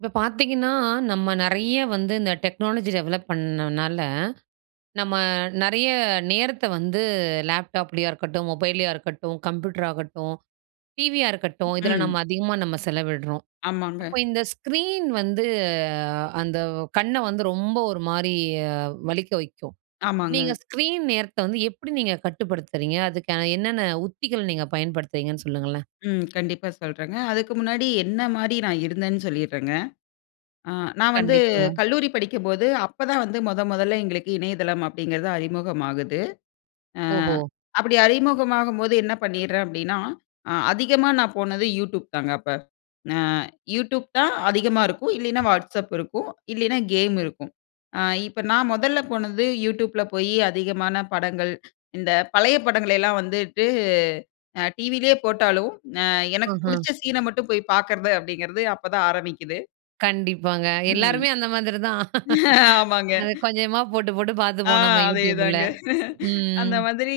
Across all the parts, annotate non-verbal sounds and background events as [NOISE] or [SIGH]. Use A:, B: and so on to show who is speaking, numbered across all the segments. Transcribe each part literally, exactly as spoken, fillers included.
A: இப்ப பார்த்தீங்கன்னா, நம்ம நிறைய வந்து இந்த டெக்னாலஜி டெவலப் பண்ணதுனால, நம்ம நிறைய நேரத்த வந்து லேப்டாப்லேயா இருக்கட்டும், மொபைல்லையா இருக்கட்டும், கம்ப்யூட்டரா இருக்கட்டும், டிவியா இருக்கட்டும். இதில
B: ம்.
A: நம்ம அதிகமா நம்ம செலவிடுறோம். அப்போ
B: ஆமாங்க.
A: இந்த ஸ்க்ரீன் வந்து அந்த கண்ண வந்து ரொம்ப ஒரு மாரி வலிக்க வைக்கும். நீங்க
B: ஆமாங்க.
A: ஸ்க்ரீன் நேரத்த வந்து எப்டி நீங்க கட்டுப்படுத்துறீங்க? அதுக்கான என்னென்ன உத்திகள் நீங்க பயன்படுத்துறீங்கன்னு சொல்லுங்களேன்?
B: ம். கண்டிப்பா சொல்றாங்க. அதுக்கு முன்னாடி என்ன மாரி நான் இருந்தேன்னு சொல்லீர்றங்க. ஆ நான் வந்து
A: கண்டிப்பா.
B: கல்லூரி படிக்கும்போது, அப்போ தான் வந்து மொத மொதல எங்களுக்கு இணையதளம் அப்டிங்கறது அறிமுகம் ஆகுது. அ
A: ஓஹோ!
B: அப்டி அறிமுகமாகும்போது என்ன பண்ணீர்றேன் அப்டினா, அ அதிகமா நான் போனது youtube தாங்க அப்ப. அ youtube தான் அதிகமா இருக்கும், இல்லைனா WhatsApp இருக்கும், இல்லைனா game இருக்கும். அ இப்ப நான் முதல்ல போனது youtube ல போயி அதிகமான படங்கள், இந்த பழைய படங்களெல்லாம் வந்துட்டு, அ டி.வி. லயே போட்டாலும். அ எனக்கு
A: ம்ஹ்ம்.
B: பிடிச்ச சீனை மட்டும் போய் பார்க்கறது அப்டிங்கிறதே அப்போதான் ஆரம்பிக்குது.
A: கண்டிப்பாங்க.
B: ம்.
A: எல்லாருமே அந்த மாதிரி தான். [LAUGHS]
B: ஆமாங்க.
A: அத கொஞ்சமா போட்டு, போட்டு
B: அ,
A: பாத்துப்போம் நம்ம YouTube ல,
B: அதேதாங்க. [LAUGHS] அந்த
A: ம்.
B: மாதிரி,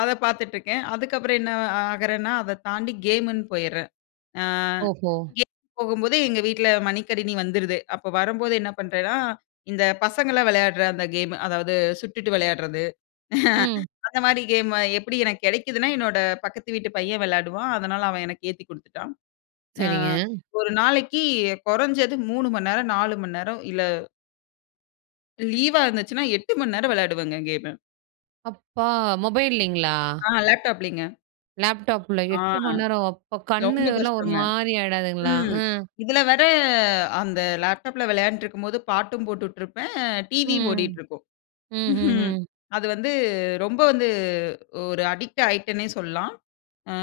B: அத பாத்துட்டுருக்கேன். அதுக்கப்பறம் என்ன அ ஆகுறேன்னா, அதத் தாண்டி கேமுன்னு போயிறேன். அ,
A: ஓஹோ!
B: கேம் போகும்போது எங்க வீட்ல மடிக்கனிணி வந்துருது. அப்போ வரும்போது என்ன பண்றேன்னா, இந்த பசங்களாம் விளையாட்ற அந்த கேம். அதாவது சுட்டுட்டு விளையாட்றது.
A: ம்.
B: [LAUGHS] அந்த மாதிரி கேம், எப்டி எனக்கு கிடைக்கிதுன்னா, என்னோட பக்கத்து வீட்டு பையன் விளையாடுவான் அதனால, அவன் எனக்கு ஏத்தி குடுத்துட்டான். அ,
A: சரிங்க.
B: ஒரு நாளைக்கி கொறஞ்சது மூணு மணிநேரம், நாலு மணிநேரம் இல்ல லீவா இருந்துச்சுனா, எட்டு மணி நேரம் விளையாடுவேங்க கேம.
A: அப்பா! மொபைல்லேங்களா?
B: ஆ. லேப்டாப் லேங்க.
A: லேப்டாப்ல
B: ஆ,
A: எட்டு மணி நேரம், அப்பா!
B: ரொம்ப
A: கண்ணுலாம் ஒரு
B: கஷ்டங்க,
A: மாரி ஆயிடாதுங்களா?
B: ம்.
A: ம்.
B: இதுல வேற, அந்த லேப்டாப்ல விளையாண்டுருக்கும்போது, பாட்டும் போட்டுட்ருப்பேன். டிவியும்
A: ம்.
B: ஓடிட்ருக்கும்.
A: ம்ஹ்ம்,
B: [CHUCKLES]
A: ம்.
B: அது வந்து, ரொம்ப வந்து, ஒரு அடிக்ட் ஆயிட்டேனே சொல்லாம். அ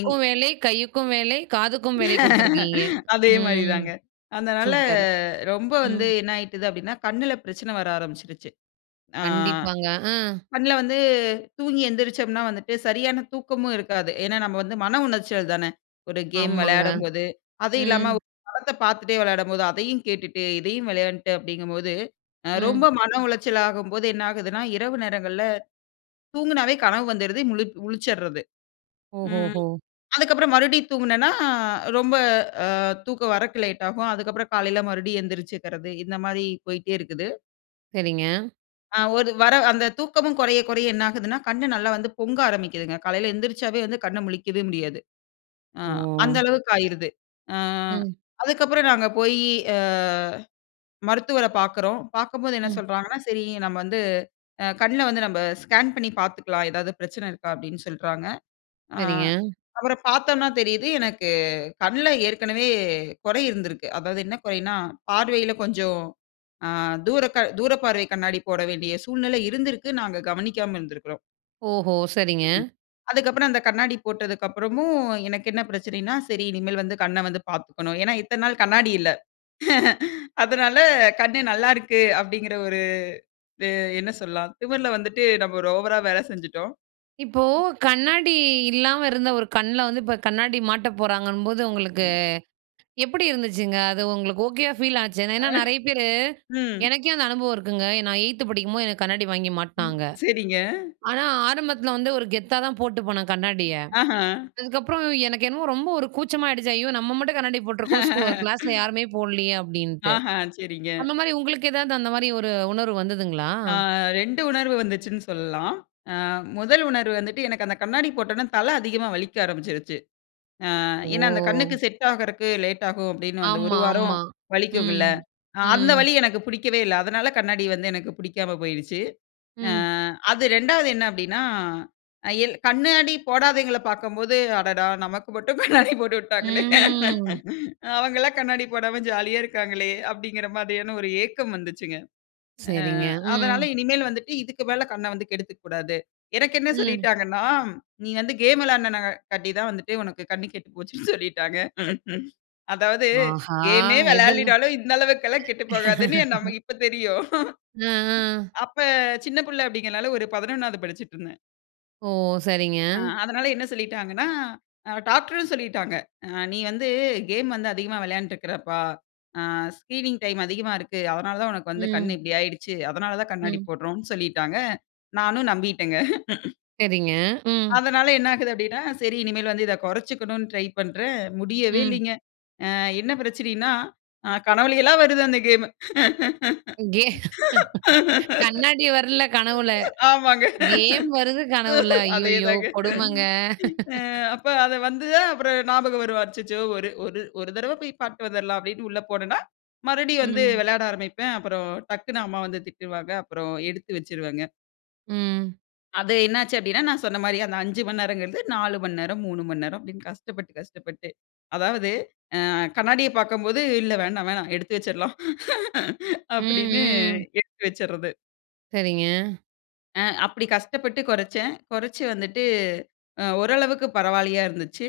B: எங்
A: வேலை, கையுக்கும் வேலை, காதுக்கும் வேலை கொடுத்துருக்கீங்க.
B: [LAUGHS] அதே மாரி
A: ம்,
B: தாங்க. அதனால,
A: சூப்பர்.
B: ரொம்ப வந்து
A: ம்.
B: என்ன ஆயிட்டது அப்டீன்னா, கண்ணுல பிரச்சனை வர ஆரம்பிச்சிரிச்சு. ஆ,
A: கண்டிப்பாங்க, அ.
B: கண்ணுல வந்து தூங்கி எந்திரிச்சோம்னா வந்துட்டு சரியான தூக்கமும் இருக்காது. ஏன்னா, நம்ம வந்து மன உளச்சல் தான, ஒரு கேம்
A: ஆமாங்க.
B: விளையாடும்போது. அது இல்லாம,
A: ம்.
B: ஒரு படத்த பாத்துட்டே விளையாடும்போது அதையும் கேட்டுட்டு, இதையும் விளையாண்ட்டு அப்டீங்கும்போது, அ,
A: ம்.
B: ரொம்ப மன உளச்சல் ஆகும்போது என்ன ஆகுதுனா, இரவு நேரங்கள்ல தூங்கனாவே கனவு வந்துறுது, முழிப் முழிச்சிட்றது. ம்,
A: ஓஹோஹோ!
B: அதுக்கப்பறம், மறுபடியும் தூங்குனேன்னா, ரொம்ப அ, தூக்கம் வரக்கு லேட் ஆகும். அதுக்கப்பறம் காலையில மறுபடியும் எந்திரிச்சுக்கறது, இந்த மாரி போயிட்டே இருக்குது.
A: சரிங்க.
B: அ, ஒரு வர அந்த தூக்கமும் குறைய, குறைய என்ன ஆகுதுன்னா? கண் நல்லா வந்து பொங்க ஆரம்பிக்குதுங்க. காலைல எந்திரிச்சாவே வந்து, கண்ண முழிக்கவே முடியாது. அ, அந்த
A: ஓ!
B: அளவுக்கு ஆயிருது. அ,
A: ம்.
B: அதுக்கப்றம் நாங்க போயி, அ, மருத்துவர பாக்குறோம். பார்க்கும்போது என்ன
A: ம்.
B: சொல்றாங்கனா, சரி, நம்ம வந்து, அ கண்ல வந்து நம்ப ஸ்கேன் பண்ணி பாத்துக்கலாம். எதாவது பிரச்சன இருக்கா? அப்டின்னு சொல்றாங்க. அ,
A: சரிங்க.
B: அப்றம் பாத்தோம்னா தெரியுது, எனக்கு கண்ல ஏற்கனவே கொறை இருந்திருக்கு. அதாவது என்ன குறைனா பார்வையில கொஞ்சம், அ தூரக தூரப்பார்வை கண்ணாடி போட வேண்டிய சூழ்நிலை இருந்து இருக்கு. நாங்க கவனிக்காம இருந்திருக்குறோம்.
A: ஓஹோ, சரிங்க.
B: ம். அதுக்கப்றம் அந்த கண்ணாடி போட்டதுக்கு அப்றமும், எனக்கு என்ன பிரச்சனைன்னா, சரி, இனிமேல் வந்து கண்ண வந்து பாத்துக்கணும். ஏன்னா, இத்தன நாள் கண்ணாடி இல்ல. [CHUCKLES] அதனால கண்ணு நல்லா இருக்கு, அப்டிங்கற ஒரு, இது என்ன சொல்லலாம் திமிர்ல வந்துட்டு நாம ஒரு ஓவரா வேல செஞ்சுட்டோம்.
A: இப்போ, கண்ணாடி இல்லாம இருந்த ஒரு கண்ல வந்து இப்போ கண்ணாடி மாட்ட போறாங்கன்னும்போது, உங்களுக்கு
B: ம்.
A: எப்டி இருந்துச்சுங்க? அது உங்களுக்கு ஓகேயா ஃபீல் ஆச்சு.
B: அ,
A: ஏன்னா நிறைய பேரு
B: ம்
A: எனக்கே அந்த அனுபவம் இருக்குங்க. நான் எய்த் படிக்கும்போது எனக்கு கண்ணாடி வாங்கி
B: ம்,
A: மாட்டுனாங்க.
B: சரிங்க.
A: ஆனா ஆரம்பத்ல வந்து, ஒரு கெத்தா தான் போட்டு போனேன் கண்ணாடிய.
B: ஆஹ.
A: அதுக்கப்புறம் எனக்கு என்னமோ ரொம்ப ஒரு கூச்சமா ஆயிடுச்சு. "ஐயோ! நம்ம மட்டும் கண்ணாடி போட்டுருக்கோம் ஸ்கூ கிளாஸ்ல
B: [CHUCKLES]
A: யாருமே போடலையே," அப்டின்டு.
B: ஆஹ! சரிங்க.
A: அந்த மாரி உங்களுக்கு எதாவது அந்த மாரி ஒரு உணர்வு வந்ததுங்களா?
B: ஆ, ரெண்டு உணர்வு வந்துச்சுன்னு சொல்லலாம். அ, முதல் உணர்வு வந்துட்டு எனக்கு அந்த கண்ணாடி போட்டனே, தல அதிகமா வலிக்க ஆரம்பிச்சுடுச்சு. அ, ஏன்னா அந்த கண்ணுக்கு
A: ஓ!
B: செட் ஆகறதுக்கு லேட் ஆகும். அப்டின்னு அந்த ஒரு
A: ஆமா,
B: வாரம்
A: ஆமா,
B: வலிக்கும்குல்ல,
A: ம்,
B: அ, அந்த
A: ம்.
B: வலி எனக்கு புடிக்கவே இல்ல. அதனால கண்ணாடி வந்து எனக்கு பிடிக்காம போயிடுச்சு. அ,
A: ம்.
B: அது ரெண்டாவது என்ன அப்டின்னா, அ, எல் கண்ணாடி போடாதவங்களை பாக்கும்போது, "அடடா! நமக்கு மட்டும் கண்ணாடி போட்டு விட்டாங்களே,"
A: ம்.
B: அவங்கலாம் கண்ணாடி போடாம ஜாலியா இருக்காங்களே". அப்டிங்கிற மாரியான ஒரு ஏக்கம் வந்துச்சுங்க. அ,
A: சரிங்க,
B: அதனால
A: ம்.
B: இனிமேல் வந்துட்டு இதுக்கு மேல கண்ண வந்து கெடுத்துக்க கூடாது. எனக்கு என்ன
A: ம்.
B: சொல்லிட்டாங்கன்னா, "நீங்க வந்து கேம் விளையாடின காட்டி தான் வந்துட்டு, உனக்கு கண் கெட்டு போச்சுன்னு சொல்லிட்டாங்க. [CHUCKLES] அதாவது
A: ஆஹா!
B: கேம்மே
A: எதுல?
B: விளையாடுனாலும் இந்த அளவுக்குல்லாம் கெட்டு போகாதுன்னு,
A: [LAUGHS]
B: நமக்கு இப்ப தெரியும்.
A: ம்,
B: [CHUCKLES]
A: ம்.
B: அப்ப சின்ன புள்ள அப்டிங்கனால ஒரு பதினொன்னாவது படிச்சுட்டு இருந்தேன்.
A: ஓ.
B: ஆ.
A: சரிங்க.
B: அதனால என்ன சொல்லிட்டாங்கன்னா. அ டாக்டர்ம் சொல்லிட்டாங்க. அ "நீ வந்து கேம் வந்து அதிகமா விளையான்ருக்குறப்பா. ஆ ஸ்கிரீனிங் டைம் அதிகமா இருக்கு. அதனால தான் உனக்கு வந்து கண்
A: ம்.
B: இப்டி ஆய்டுச்சு. அதனால தான் கண்ணாடி
A: ம்.
B: போட்றோம்னு" சொல்லிட்டாங்க. நானும் நம்பிட்டேங்க. [LAUGHS]
A: சரிங்க. ம்.
B: அதனால என்ன ஆகுது அப்டினா. 'சரி இனிமேல் வந்து இத குறச்சிக்கணும்னு' ட்ரை பண்றன். முடியவே
A: ம்.
B: இல்லிங்க. ஆ என்ன பிரச்சனைனா. அ கனவுலயல்லா வருது அந்த கேமு.
A: [LAUGHS] கண்ணாடி வர்ல கனவுல.
B: [LAUGHS] ஆமாங்க.
A: கேம் வருது கனவுல? ஐயய்யோ
B: அதேதாங்க.
A: கொடுமங்க
B: அ அப்ப
A: [LAUGHS]
B: அத வந்து தான் அப்புறம் ஞாபகம் வரும். அச்சச்சோ 'ஒரு ஒரு ஒரு தடவ போய் பார்த்துட்டு வந்துட்லாம்' அப்டின்னு உள்ள போனன்னா. மறுபடியும் வந்து
A: ம்.
B: விளையாட ஆரம்பிப்பேன். அப்புறம் டக்குனு அம்மா வந்து திட்டுவாங்க. அப்புறம் எடுத்து வச்சுருவங்க.
A: ம்.
B: அது என்ன ஆச்சு அப்டின்னா. நான் சொன்ன மாரி அந்த அஞ்சு மணி நேரம்ங்குறது நாலு மணி நேரம், மூணு மணி நேரம் அப்டின்னு கஷ்டப்பட்டு, கஷ்டப்பட்டு. அதாவது அ கண்ணாடிய பார்க்கும்போது இல்ல வேண்டாம் வேணா எடுத்து வச்சிர்லா [LAUGHS]
A: ம்,
B: அப்டின்னு
A: ம்.
B: எடுத்து வச்சிர்றது.
A: சரிங்க.
B: அ அப்டி கஷ்டப்பட்டு குறச்சன். குறச்சி வந்துட்டு. அ ஓரளவுக்கு பரவாயில்லையா இருந்துச்சு.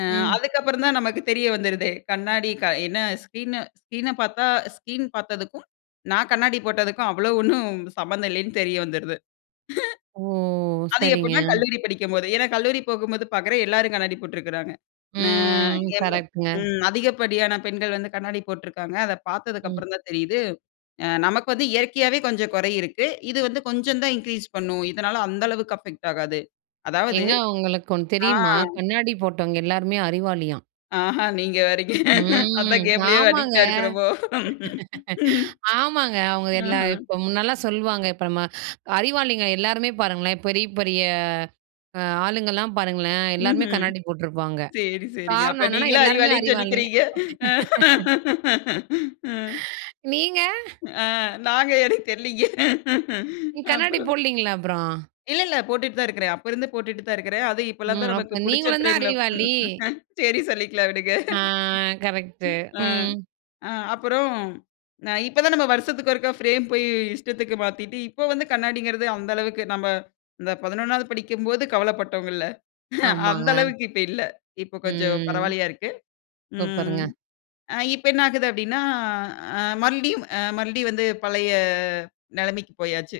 B: அ
A: ம்.
B: அதுக்கப்புறம் தான் நமக்கு தெரிய வந்துடுதே. கண்ணாடி என்ன ஸ்க்ரீன் ஸ்கிரீன பார்த்தா ஸ்கீன் பார்த்ததுக்கும், நான் கண்ணாடி போட்டதுக்கும் அவ்ளோ ஒன்னும் சம்மந்தம் இல்லீன்னு தெரிய வந்துடுது.
A: ஓ.
B: [CHUCKLES] அது
A: சரிங்க.
B: எப்டின்னா கல்லூரி படிக்கும்போது. ஏனா, கல்லூரி போகும்போது பார்க்குறேன் எல்லாரும் கண்ணாடி போட்டிருக்குறாங்க. அ
A: ம்.
B: என் மு
A: கரெக்ட்ங்க.
B: ம் அதிகப்படியான பெண்கள் வந்து கண்ணாடி போட்ருக்காங்க. அத பார்த்ததுக்கு
A: ம்.
B: அப்புறம் தான் தெரியுது. அ 'நமக்கு வந்து இயற்கையாவே கொஞ்சம் குறை இருக்கு. இது வந்து கொஞ்சம் தான் இன்கிரீஸ் பண்ணும். இதனால அந்த அளவுக்கு அஃபெக்ட் ஆகாது.' அதாவது
A: ஏங்க உங்களுக்கு ஒன்னு
B: ஆ.
A: தெரியுமா? கண்ணாடி போட்டவங்க எல்லாருமே அறிவாளியாம்.
B: ஆஹா. நீங்க வேரங்க.
A: ம்.
B: அதான் கேம் லேயே
A: ஆமாங்க.
B: அடிக்ட்டா இருக்கிறோமோ.
A: [LAUGHS]
B: [LAUGHS]
A: ஆமாங்க. அவங்க
B: அஹ
A: எல்லாம் இப்போ முன்னலாம் சொல்லுவாங்க. இப்ப நம்ம அறிவாளிங்க எல்லாருமே பாருங்களேன். பெரிய, பெரிய அ ஆளுங்கலாம் பாருங்களேன் எல்லாருமே
B: ம்ஹ்ம்.
A: கண்ணாடி போட்ருப்பாங்க.
B: சரி சரிங்க.
A: காரணம்
B: அப்ப
A: என்னன்னா
B: நீங்களும்
A: எல்லாருமே
B: அறிவாளினு
A: அறிவாளிங்க.
B: சொல்லிக்கிறீங்க.
A: [LAUGHS]
B: [LAUGHS] ம்.
A: நீங்க?
B: ஆ. நாங்க எனக்கு தெரிலங்க.
A: நீங்க கண்ணாடி
B: அப்புறம்.
A: போட்லீங்களா அப்புறம்?
B: இல்ல, இல்ல. போட்டுட்டு தான் இருக்குறேன். அப்ப இருந்து போட்டுட்டு தான் இருக்குறேன். அதுவும் இப்போ எல்லாம்
A: ம்.
B: தான் நமக்கு
A: அப்ப
B: புடிச்ச
A: நீங்களும் தான்
B: பிரேம்ல
A: அறிவாளி.
B: [LAUGHS] சரி சொல்லிக்கொள்ளலாம் விடுங்க.
A: ஆ. கரெக்ட்டு.
B: ஆ.
A: ம்
B: ஆ. அப்புறம், அ. இப்ப தான் நாம் வருஷத்துக்கு ஒரு முறை பிரேம் போய் இஷ்டத்துக்கு மாத்திட்டு இப்போ வந்து கண்ணாடிங்கிறது அந்த அளவுக்கு நம்ப இந்த பதினொன்னாவது படிக்கும்போது கவலைப்பட்டவங்க இல்ல. [CHUCKLES] அந்த
A: ஆமாங்க.
B: அளவுக்கு இப்ப இல்ல. இப்போ கொஞ்சம்
A: ம்.
B: பரவாயில்லையா இருக்கு. ம்.
A: சூப்பருங்க.
B: அ. இப்ப என்ன ஆகுது அப்டின்னா அ மறுபடியும் மறுபடியும் வந்து பழைய நிலைமைக்கு போயாச்சு.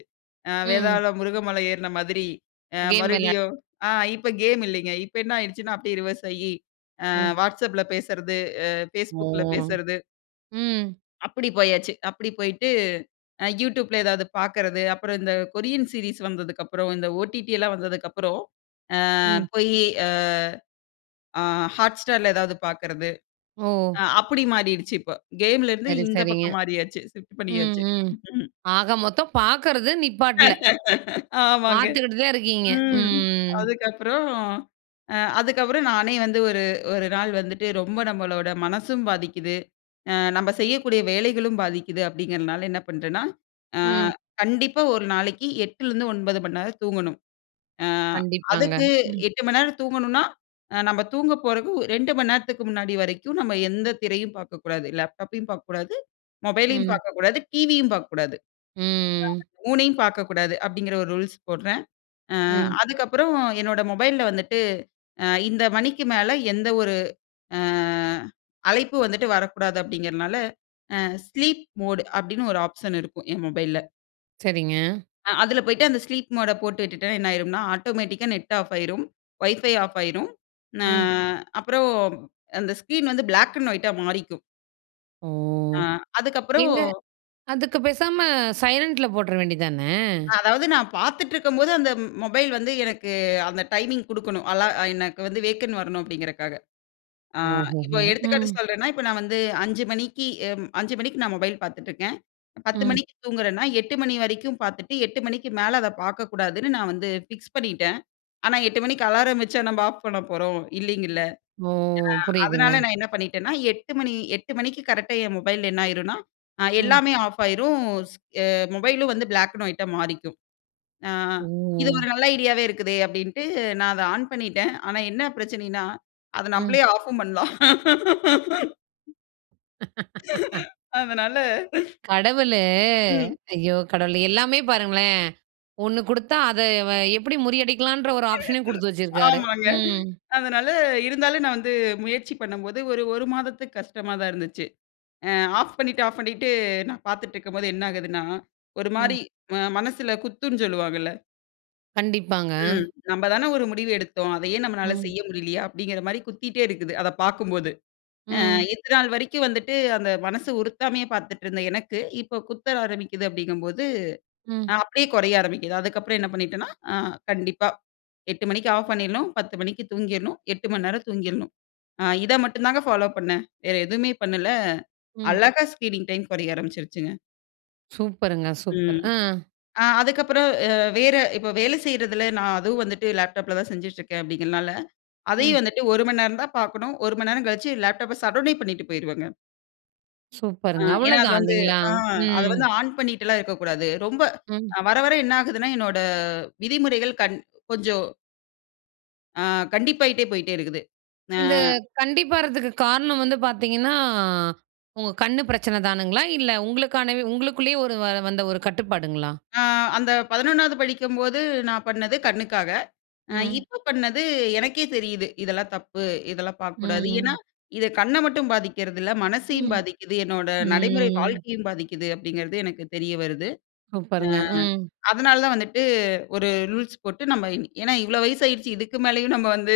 B: அ
A: ம்.
B: வேதாளம் முருகமலை ஏற்ன மாதிரி. அ
A: கேம் விளையா
B: மறுபடியும் ஆ இப்போ கேம் இல்லீங்க. இப்ப என்ன ஆயிடுச்சுன்னா அப்டியே ரிவர்ஸ் ஆகி, அ
A: ம்.
B: whatsapp ல பேசிறது. அ
A: ஓ
B: facebook ல பேசுறது.
A: ம்.
B: அப்டி போயாச்சு. அப்டி போயிட்டு. அ youtube ல ஏதாவது பார்க்கறது. அப்புறம் இந்த கொரியன் சீரிஸ் வந்ததுக்கப்புறம், இந்த ஓ.டி.டி எல்லாம் வந்ததுக்கப்புறம். அ
A: ம்.
B: போயி அ. அ hot star ல ஏதாவது பார்க்கறது.
A: ஓ.
B: அ அப்டி மாறிடுச்சு. இப்ப கேமலே இருந்து
A: சரி,
B: இந்த
A: சரிங்க.
B: பக்கம் மாறியாச்சு. ஷிஃப்ட்
A: ம்,
B: பண்ணியாச்சு.
A: ம்.
B: ம்.
A: ஆக மொத்தம் பார்க்கறது நிப்பாட்ல.
B: [LAUGHS] ஆமாங்க.
A: பார்த்துக்கிட்டு தான் இருக்கீங்க?
B: ம்.
A: ம்.
B: அதுக்கப்புறம் அ அதுக்கப்புறம், நானே வந்து ஒரு ஒரு நாள் வந்துட்டு ரொம்ப நம்மளோட மனசும் பாதிக்குது. அ நம்ம செய்யக்கூடிய வேலைகளும் பாதிக்குது அப்டிங்கிறனால என்ன பண்றேன்னா. அ
A: ம்.
B: கண்டிப்பா ஒரு நாளைக்கி எட்டுலிருந்து ஒன்பது மணிநேரம் தூங்கணும். அ
A: கண்டிப்பாங்க.
B: அதுக்கு
A: ம்.
B: எட்டு மணிநேரம் தூங்கணுனா, நம்ம தூங்க போறக்கு ரெண்டு மணி நேரத்துக்கு முன்னாடி வரைக்கும். நம்ம எந்த திரையும் பார்க்கக்கூடாது. லேப்டாப்பையும் பார்க்க கூடாது, மொபைலையும்
A: ம்.
B: பார்க்கக்கூடாது, டிவியும் பார்க்கக்கூடாது.
A: ம்.
B: மூணையும் பார்க்கக்கூடாது அப்டிங்கிற ஒரு ரூல்ஸ் போட்றேன். ஆ.
A: ம்.
B: அதுக்கு அப்புறம் என்னோட மொபைல்ல வந்துட்டு. ஆ இந்த மணிக்கு மேல எந்த ஒரு அ அழைப்பு வந்துட்டு வரக்கூடாது அப்டிங்கிறனால அ ஸ்லீப் மோட் அப்டின்னு ஒரு ஆப்ஷன் இருக்கும் என் மொபைல்ல.
A: சரிங்க.
B: அ! அதுல போய்ட்டு அந்த ஸ்லீப் மோட போட்டு விட்டுட்டா என்ன ஆயிரும்ன்னா? ஆட்டோமேட்டிக்கா Net ஆஃப் ஆயிரும், Wi-Fi ஆஃப் ஆயிரும். ந
A: ம்.
B: அப்புறம் அந்த ஸ்க்ரீன் வந்து பிளாக் அண்ட் ஒய்யிட் டா மாறிக்கும்.
A: ஓ!
B: ஆ அதுக்கு அப்புறம்
A: ஏங்க, அதுக்கு பேசாம சைலண்டுல போட்ற வேண்டியது தானே?
B: அதாவது நான் பாத்துட்ருக்கும்போது அந்த மொபைல் வந்து எனக்கு அந்த டைமிங் குடுக்கணும். அலா அ எனக்கு வந்து வேக்கண் வரணும் அப்படிங்கிறதுக்காக. அ
A: ஓஹோ
B: இப்போ
A: ஹோ!
B: எடுத்துக்காட்டு
A: ம்.
B: சொல்றேன்னா, இப்போ நான் வந்து அஞ்சு மணிக்கு, அ அஞ்சு மணிக்கு நான் மொபைல் பார்த்துட்ருக்கேன். பத்து
A: ம்.
B: மணிக்கு தூங்குறேன்னா? "எட்டு மணி வரைக்கும் பார்த்துட்டு எட்டு மணிக்கு மேல அத பாக்கக்கூடாதுன்னு நான் வந்து ஃபிக்ஸ் பண்ணிட்டேன்." ஆனா எட்டு மணிக்கு அலாரம் வச்சா நம்ப ஆஃப் பண்ண போறோம்? இல்லைங்கல்ல?
A: ஓ!
B: அ அதனால
A: புரியுதுங்க.
B: நான் என்ன பண்ணிட்டேனா, எட்டு மணி, எட்டு மணிக்கு கரெக்ட்டா என் மொபைல் என்ன ஆயிருன்னா? அ
A: ம்.
B: "எல்லாமே ஆஃப் ஆயிரும்." ஸ் அ மொபைலும் வந்து பிளாக் அண்ட் ஒயிட்டா மாறிக்கும். "அ இது
A: ஓ!
B: ஒரு நல்ல ஐடியாவே இருக்குதே?" அப்டின்ட்டு நான் அத ஆன் பண்ணிட்டேன். ஆனா என்ன பிரச்சனைன்னா, அத
A: ம்.
B: நம்பளே ஆஃப்ஃபும் பண்லாம். [LAUGHS] அதனால.
A: [LAUGHS] கடவுளு,
B: ம்.
A: ஐயோ! கடவுளே, எல்லாமே பாருங்களேன் ஒண்ண குடுத்தா, அத வ எப்டி முறியடிக்கலான்ற ஒரு ஆப்ஷன்னயும் குடுத்து
B: [LAUGHS]
A: வச்சிருக்காரு.
B: ஆமாங்க
A: ம்.
B: அதனால இருந்தாலும் நான் வந்து முயற்சி பண்ணும்போது ஒரு ஒரு மாதத்துக்கு கஷ்டமா தான் இருந்துச்சு. அ ஆஃப் பண்ணிட்டு ஆஃப் பண்ணிட்டு நான் பாத்துட்ருக்கும்போது என்ன ஆகுதுன்னா? ஒரு
A: ம்.
B: மாரி மனசுல குத்துன்னு சொல்லுவாங்கல்ல!
A: கண்டிப்பாங்க
B: ம். நம்ம தான ஒரு முடிவு எடுத்தோம். அதையே நம்மளால
A: ம்.
B: செய்ய முடியலையா? அப்படிங்கிற மாதிரி குத்திகிட்டே இருக்குது. அத பார்க்கும்போது. அ
A: ம்.
B: இந்த நாள் வரைக்கும் வந்துட்டு அந்த மனசு உறுத்தாமையே பார்த்துட்டு இருந்த எனக்கு, இப்போ குத்த ஆரம்பிக்குது அப்படிங்கும்போது,
A: ம்.
B: அப்படியே குறைய ஆரம்பிக்குது அதுக்கப்புறம் என்ன பண்ணிட்டேனா, அ கண்டிப்பா, எட்டு மணிக்கு ஆஃப் பண்ணிடணும். பத்து மணிக்கு தூங்கிடணும். எட்டு மணி நேரம் தூங்கிடணும். அ இத மட்டும் தாங்க ஃபாலோ பண்ணேன். வேற எதுவுமே பண்ணல,
A: ம்.
B: அழகா ஸ்க்ரீனிங் டைம் குறைய ஆரம்பிச்சுருச்சுங்க.
A: சூப்பருங்க! சூப்பர்
B: ம்.
A: ஆ.
B: அ அதுக்கப்புறம் அ வேற இப்போ வேலை செய்யறதில நான் அதுவும் வந்துட்டு லேப்டாப்ல தான் செஞ்சுட்டு இருக்கேன். அப்படிங்கிறனால அதையும்
A: ம்.
B: வந்துட்டு ஒரு மணி நேரம் தான் பார்க்கணும். ஒரு மணி நேரம் கழிச்சு லேப்டாப்ப சட்டவுனே பண்ணிட்டு போயிடுவேங்க. ஆ,
A: சூப்பருங்க!
B: ஏன்னா அது
A: அவ்வளோதான்
B: வந்து
A: இல்லைங்களா?
B: ஆ அத
A: ம்.
B: வந்து ஆன் பண்ணிட்டுல்லாம் இருக்கக்கூடாது. ரொம்ப
A: ம்.
B: வர, வர என்ன ஆகுதுன்னா, என்னோட விதிமுறைகள் கண் கொஞ்சம் அ கண்டிப்பாகிட்டே போயிட்டே இருக்குது. அ.
A: இந்த கண்டிப்பாறதுக்கு காரணம் வந்து பார்த்தீங்கன்னா, உங்க கண்ணு பிரச்சனை தானுங்களா? இல்ல உங்களுக்கானவே உங்களுக்குள்ளேயே ஒரு வந்த ஒரு கட்டுப்பாடுங்களா?
B: அ அந்த பதினொன்னாவது படிக்கும்போது, நான் பண்ணது கண்ணுக்காக.
A: ம்.
B: இப்போ பண்ணது எனக்கே தெரியுது. இதெல்லாம் தப்பு, இதெல்லாம் பார்க்கக்கூடாது. ஏன்னா
A: ம்.
B: இது கண்ண மட்டும் பாதிக்கிறது இல்ல. மனசையும்
A: ம்,
B: பாதிக்குது. என்னோட நடைமுறை
A: ம்.
B: வாழ்க்கையும் பாதிக்குது. அப்படிங்கிறது எனக்கு தெரிய வருது.
A: சூப்பருங்க, ம்.
B: அ அதனால தான் வந்துட்டு ஒரு ரூல்ஸ் போட்டு நம்ம இன் ஏன்னா இவ்வளோ வயசாயிடுச்சு. இதுக்கு மேலேயும் நம்ம வந்து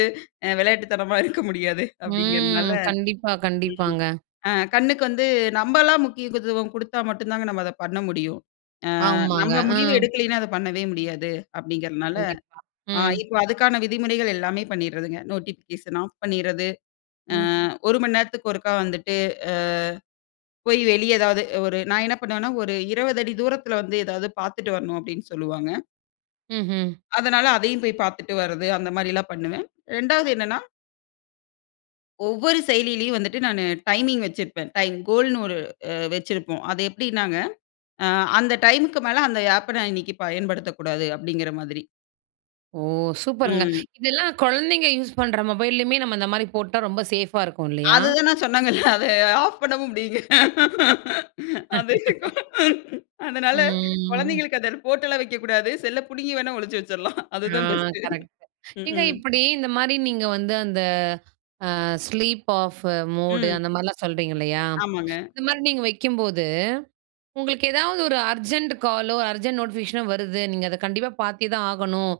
B: விளையாட்டுத்தனமா இருக்க முடியாது. அப்படிங்கிறதுனால
A: ம்.
B: ம்.
A: கண்டிப்பா, கண்டிப்பாங்க.
B: அ கண்ணுக்கு வந்து நம்மலாம் முக்கியக்குதுவம் குடுத்தா மட்டும் தாங்க, நம்ம அத பண்ண முடியும். அ
A: ஆமாங்க.
B: நம்ம முடிவு
A: ஆ
B: எடுக்கலைன்னா அத பண்ணவே முடியாது அப்படிங்கிறதுனால,
A: கண்டிப்பா,
B: அ
A: ம்.
B: இப்போ அதுக்கான விதிமுறைகள் எல்லாமே பண்ணிடுறதுங்க. நோட்டிஃபிகேஷன் ஆஃப் பண்ணிடுறது. அ
A: ம்.
B: ஒரு மணி நேரத்துக்கு ஒருக்கா வந்துட்டு அ போய் வெளியே ஏதாவது ஒரு நான் என்ன பண்ணுவேன்னா, ஒரு இருபது அடி தூரத்தில வந்து ஏதாவது பார்த்துட்டு வரணும் அப்படின்னு சொல்லுவாங்க.
A: ம்ஹ்ம்.
B: அதனால அதையும் போய் பார்த்துட்டு வர்றது அந்த மாரிலாம் பண்ணுவேன். இரண்டாவது என்னன்னா ஒவ்வொரு செயல்லீலயும் வந்துட்டு நான் டைமிங் வச்சிருப்பேன். டைம் கோல்ன்னு ஒரு அ வச்சிருப்போம். அது எப்டின்னாங்க, ஆ அந்த டைம்க்கு மேல அந்த ஆப்ப நான் இன்னைக்கு பயன்படுத்தக்கூடாது. அப்டிங்கிற மாதிரி.
A: ஓ! சூப்பருங்க.
B: ம்.
A: இதெல்லாம் குழந்தைங்க யூஸ் பண்ற மொபைல்லேயுமே நம்ம இந்த மாரி போட்டா ரொம்ப சேஃபா இருக்கும் இல்லையா?
B: அது தான் நான் சொன்னங்கல்ல அத ஆஃப் பண்ண முடியுங்க. அது
A: [LAUGHS]
B: அதனால
A: ம்
B: குழந்தைகளுக்கு அத போட்டலாம் வைக்கக்கூடாது. செல்ல புடுங்கி வேணா ஒழிச்சு வச்சுடலாம்.
A: ஆ,
B: அதுதான் பெஸ்ட்
A: கரெக்ட்.
B: ம்,
A: ஏங்க
B: ம்.
A: இப்டி இந்த மாரி நீங்க வந்து அந்த அ ஸ்லீப் ஆஃப் மோடு
B: ம்.
A: அந்த மாரிலாம் சொல்றீங்க இல்லையா?
B: ஆமாங்க.
A: இந்த மாரி நீங்க வைக்கும்போது, உங்களுக்கு ஏதாவது ஒரு அர்ஜெண்ட் காலோ அர்ஜெண்ட் நோட்டிஃபிகேஷனோ வருது நீங்க அத கண்டிப்பா பார்த்தே தான் ஆகணும்.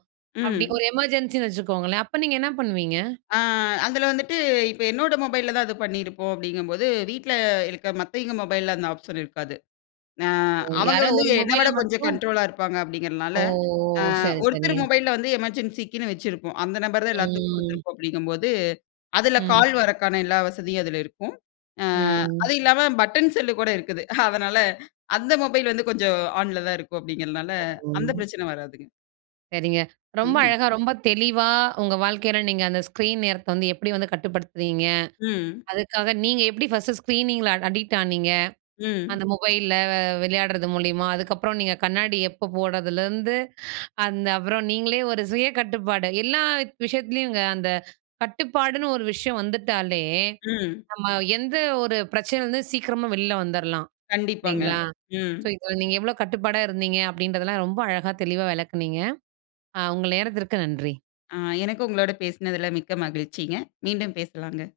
A: அப்டி
B: ம்.
A: ஒரு எமர்ஜென்சின்னு வச்சுக்கோங்களேன். அப்ப நீங்க என்ன பண்ணுவீங்க?
B: அ அதில வந்துட்டு இப்ப என்னோட மொபைல்ல தான் அது பண்ணியிருப்போம் அப்டிங்கும்போது வீட்ல இருக்க மத்தவிங்க மொபைல்ல அந்த ஆப்ஷன் இருக்காது. ஆ
A: ஓ!
B: அவங்க
A: யாரோ
B: வந்து
A: ஒரு
B: என்ன
A: மொபைல்ல
B: விட கொஞ்சம்
A: மட்டும்
B: கண்ட்ரோலா இருப்பாங்க அப்டிங்கிறதுனால,
A: ஓ!
B: ஆ
A: சரி,
B: ஒருத்தர்
A: சரிங்க.
B: மொபைல்ல வந்து எமர்ஜென்சிக்குன்னு வச்சிருப்போம். அந்த நம்பர் தான் எல்லாத்துக்கும்
A: ம்
B: குடுத்துருப்போம். அப்டிங்கும்போது அதுல
A: ம்.
B: கால் வரக்கான எல்லா வசதியும் அதில இருக்கும். ஆ
A: ம்.
B: அதுவும் இல்லாம பட்டன் செல்லு கூட இருக்குது. [CHUCKLES] அதனால அந்த மொபைல் வந்து கொஞ்சம் ஆன்ல தான் இருக்கும். அப்டிங்கிறதுனால அந்த
A: ம்.
B: பிரச்சனை வராதுங்க.
A: சரிங்க. ரொம்ப
B: ம்.
A: அழகா, ரொம்ப தெளிவா உங்க வாழ்க்கையில நீங்க அந்த ஸ்க்ரீன் நேரத்த வந்து எப்டி வந்து கட்டுப்படுத்துறீங்க?
B: ம்.
A: அதுக்காக நீங்க எப்டி ஃபர்ஸ்ட்டு ஸ்க்ரீனிங்கில அட அடிக்ட் ஆனீங்க,
B: ம்.
A: அந்த மொபைல்ல வ விளையாடுறது மூலியமா, அதுக்கப்புறம் நீங்க கண்ணாடி எப்போ போடுறதுலேருந்து, அந்த அப்புறம் நீங்களே ஒரு சுய கட்டுப்பாடு எல்லா விஷயத்துலயுங்க. அந்த கட்டுப்பாடுன்னு ஒரு விஷயம் வந்துட்டாலே,
B: ம்.
A: நம்ம எந்த ஒரு பிரச்சனை வந்து சீக்கிரமா வெளியில வந்துரலாம்
B: கண்டிப்பாங்க.
A: இல்லைங்களா?
B: ம்
A: ஸோ இதுல நீங்க எவ்வளோ கட்டுப்பாடா இருந்தீங்க அப்டின்றதெல்லாம் ரொம்ப அழகா தெளிவா விளக்குனீங்க. அ உங்க நேரத்திற்கு நன்றி.
B: ஆ, எனக்கு உங்களோட பேசுனதுல மிக்க மகிழ்ச்சிங்க. மீண்டும் பேசலாங்க.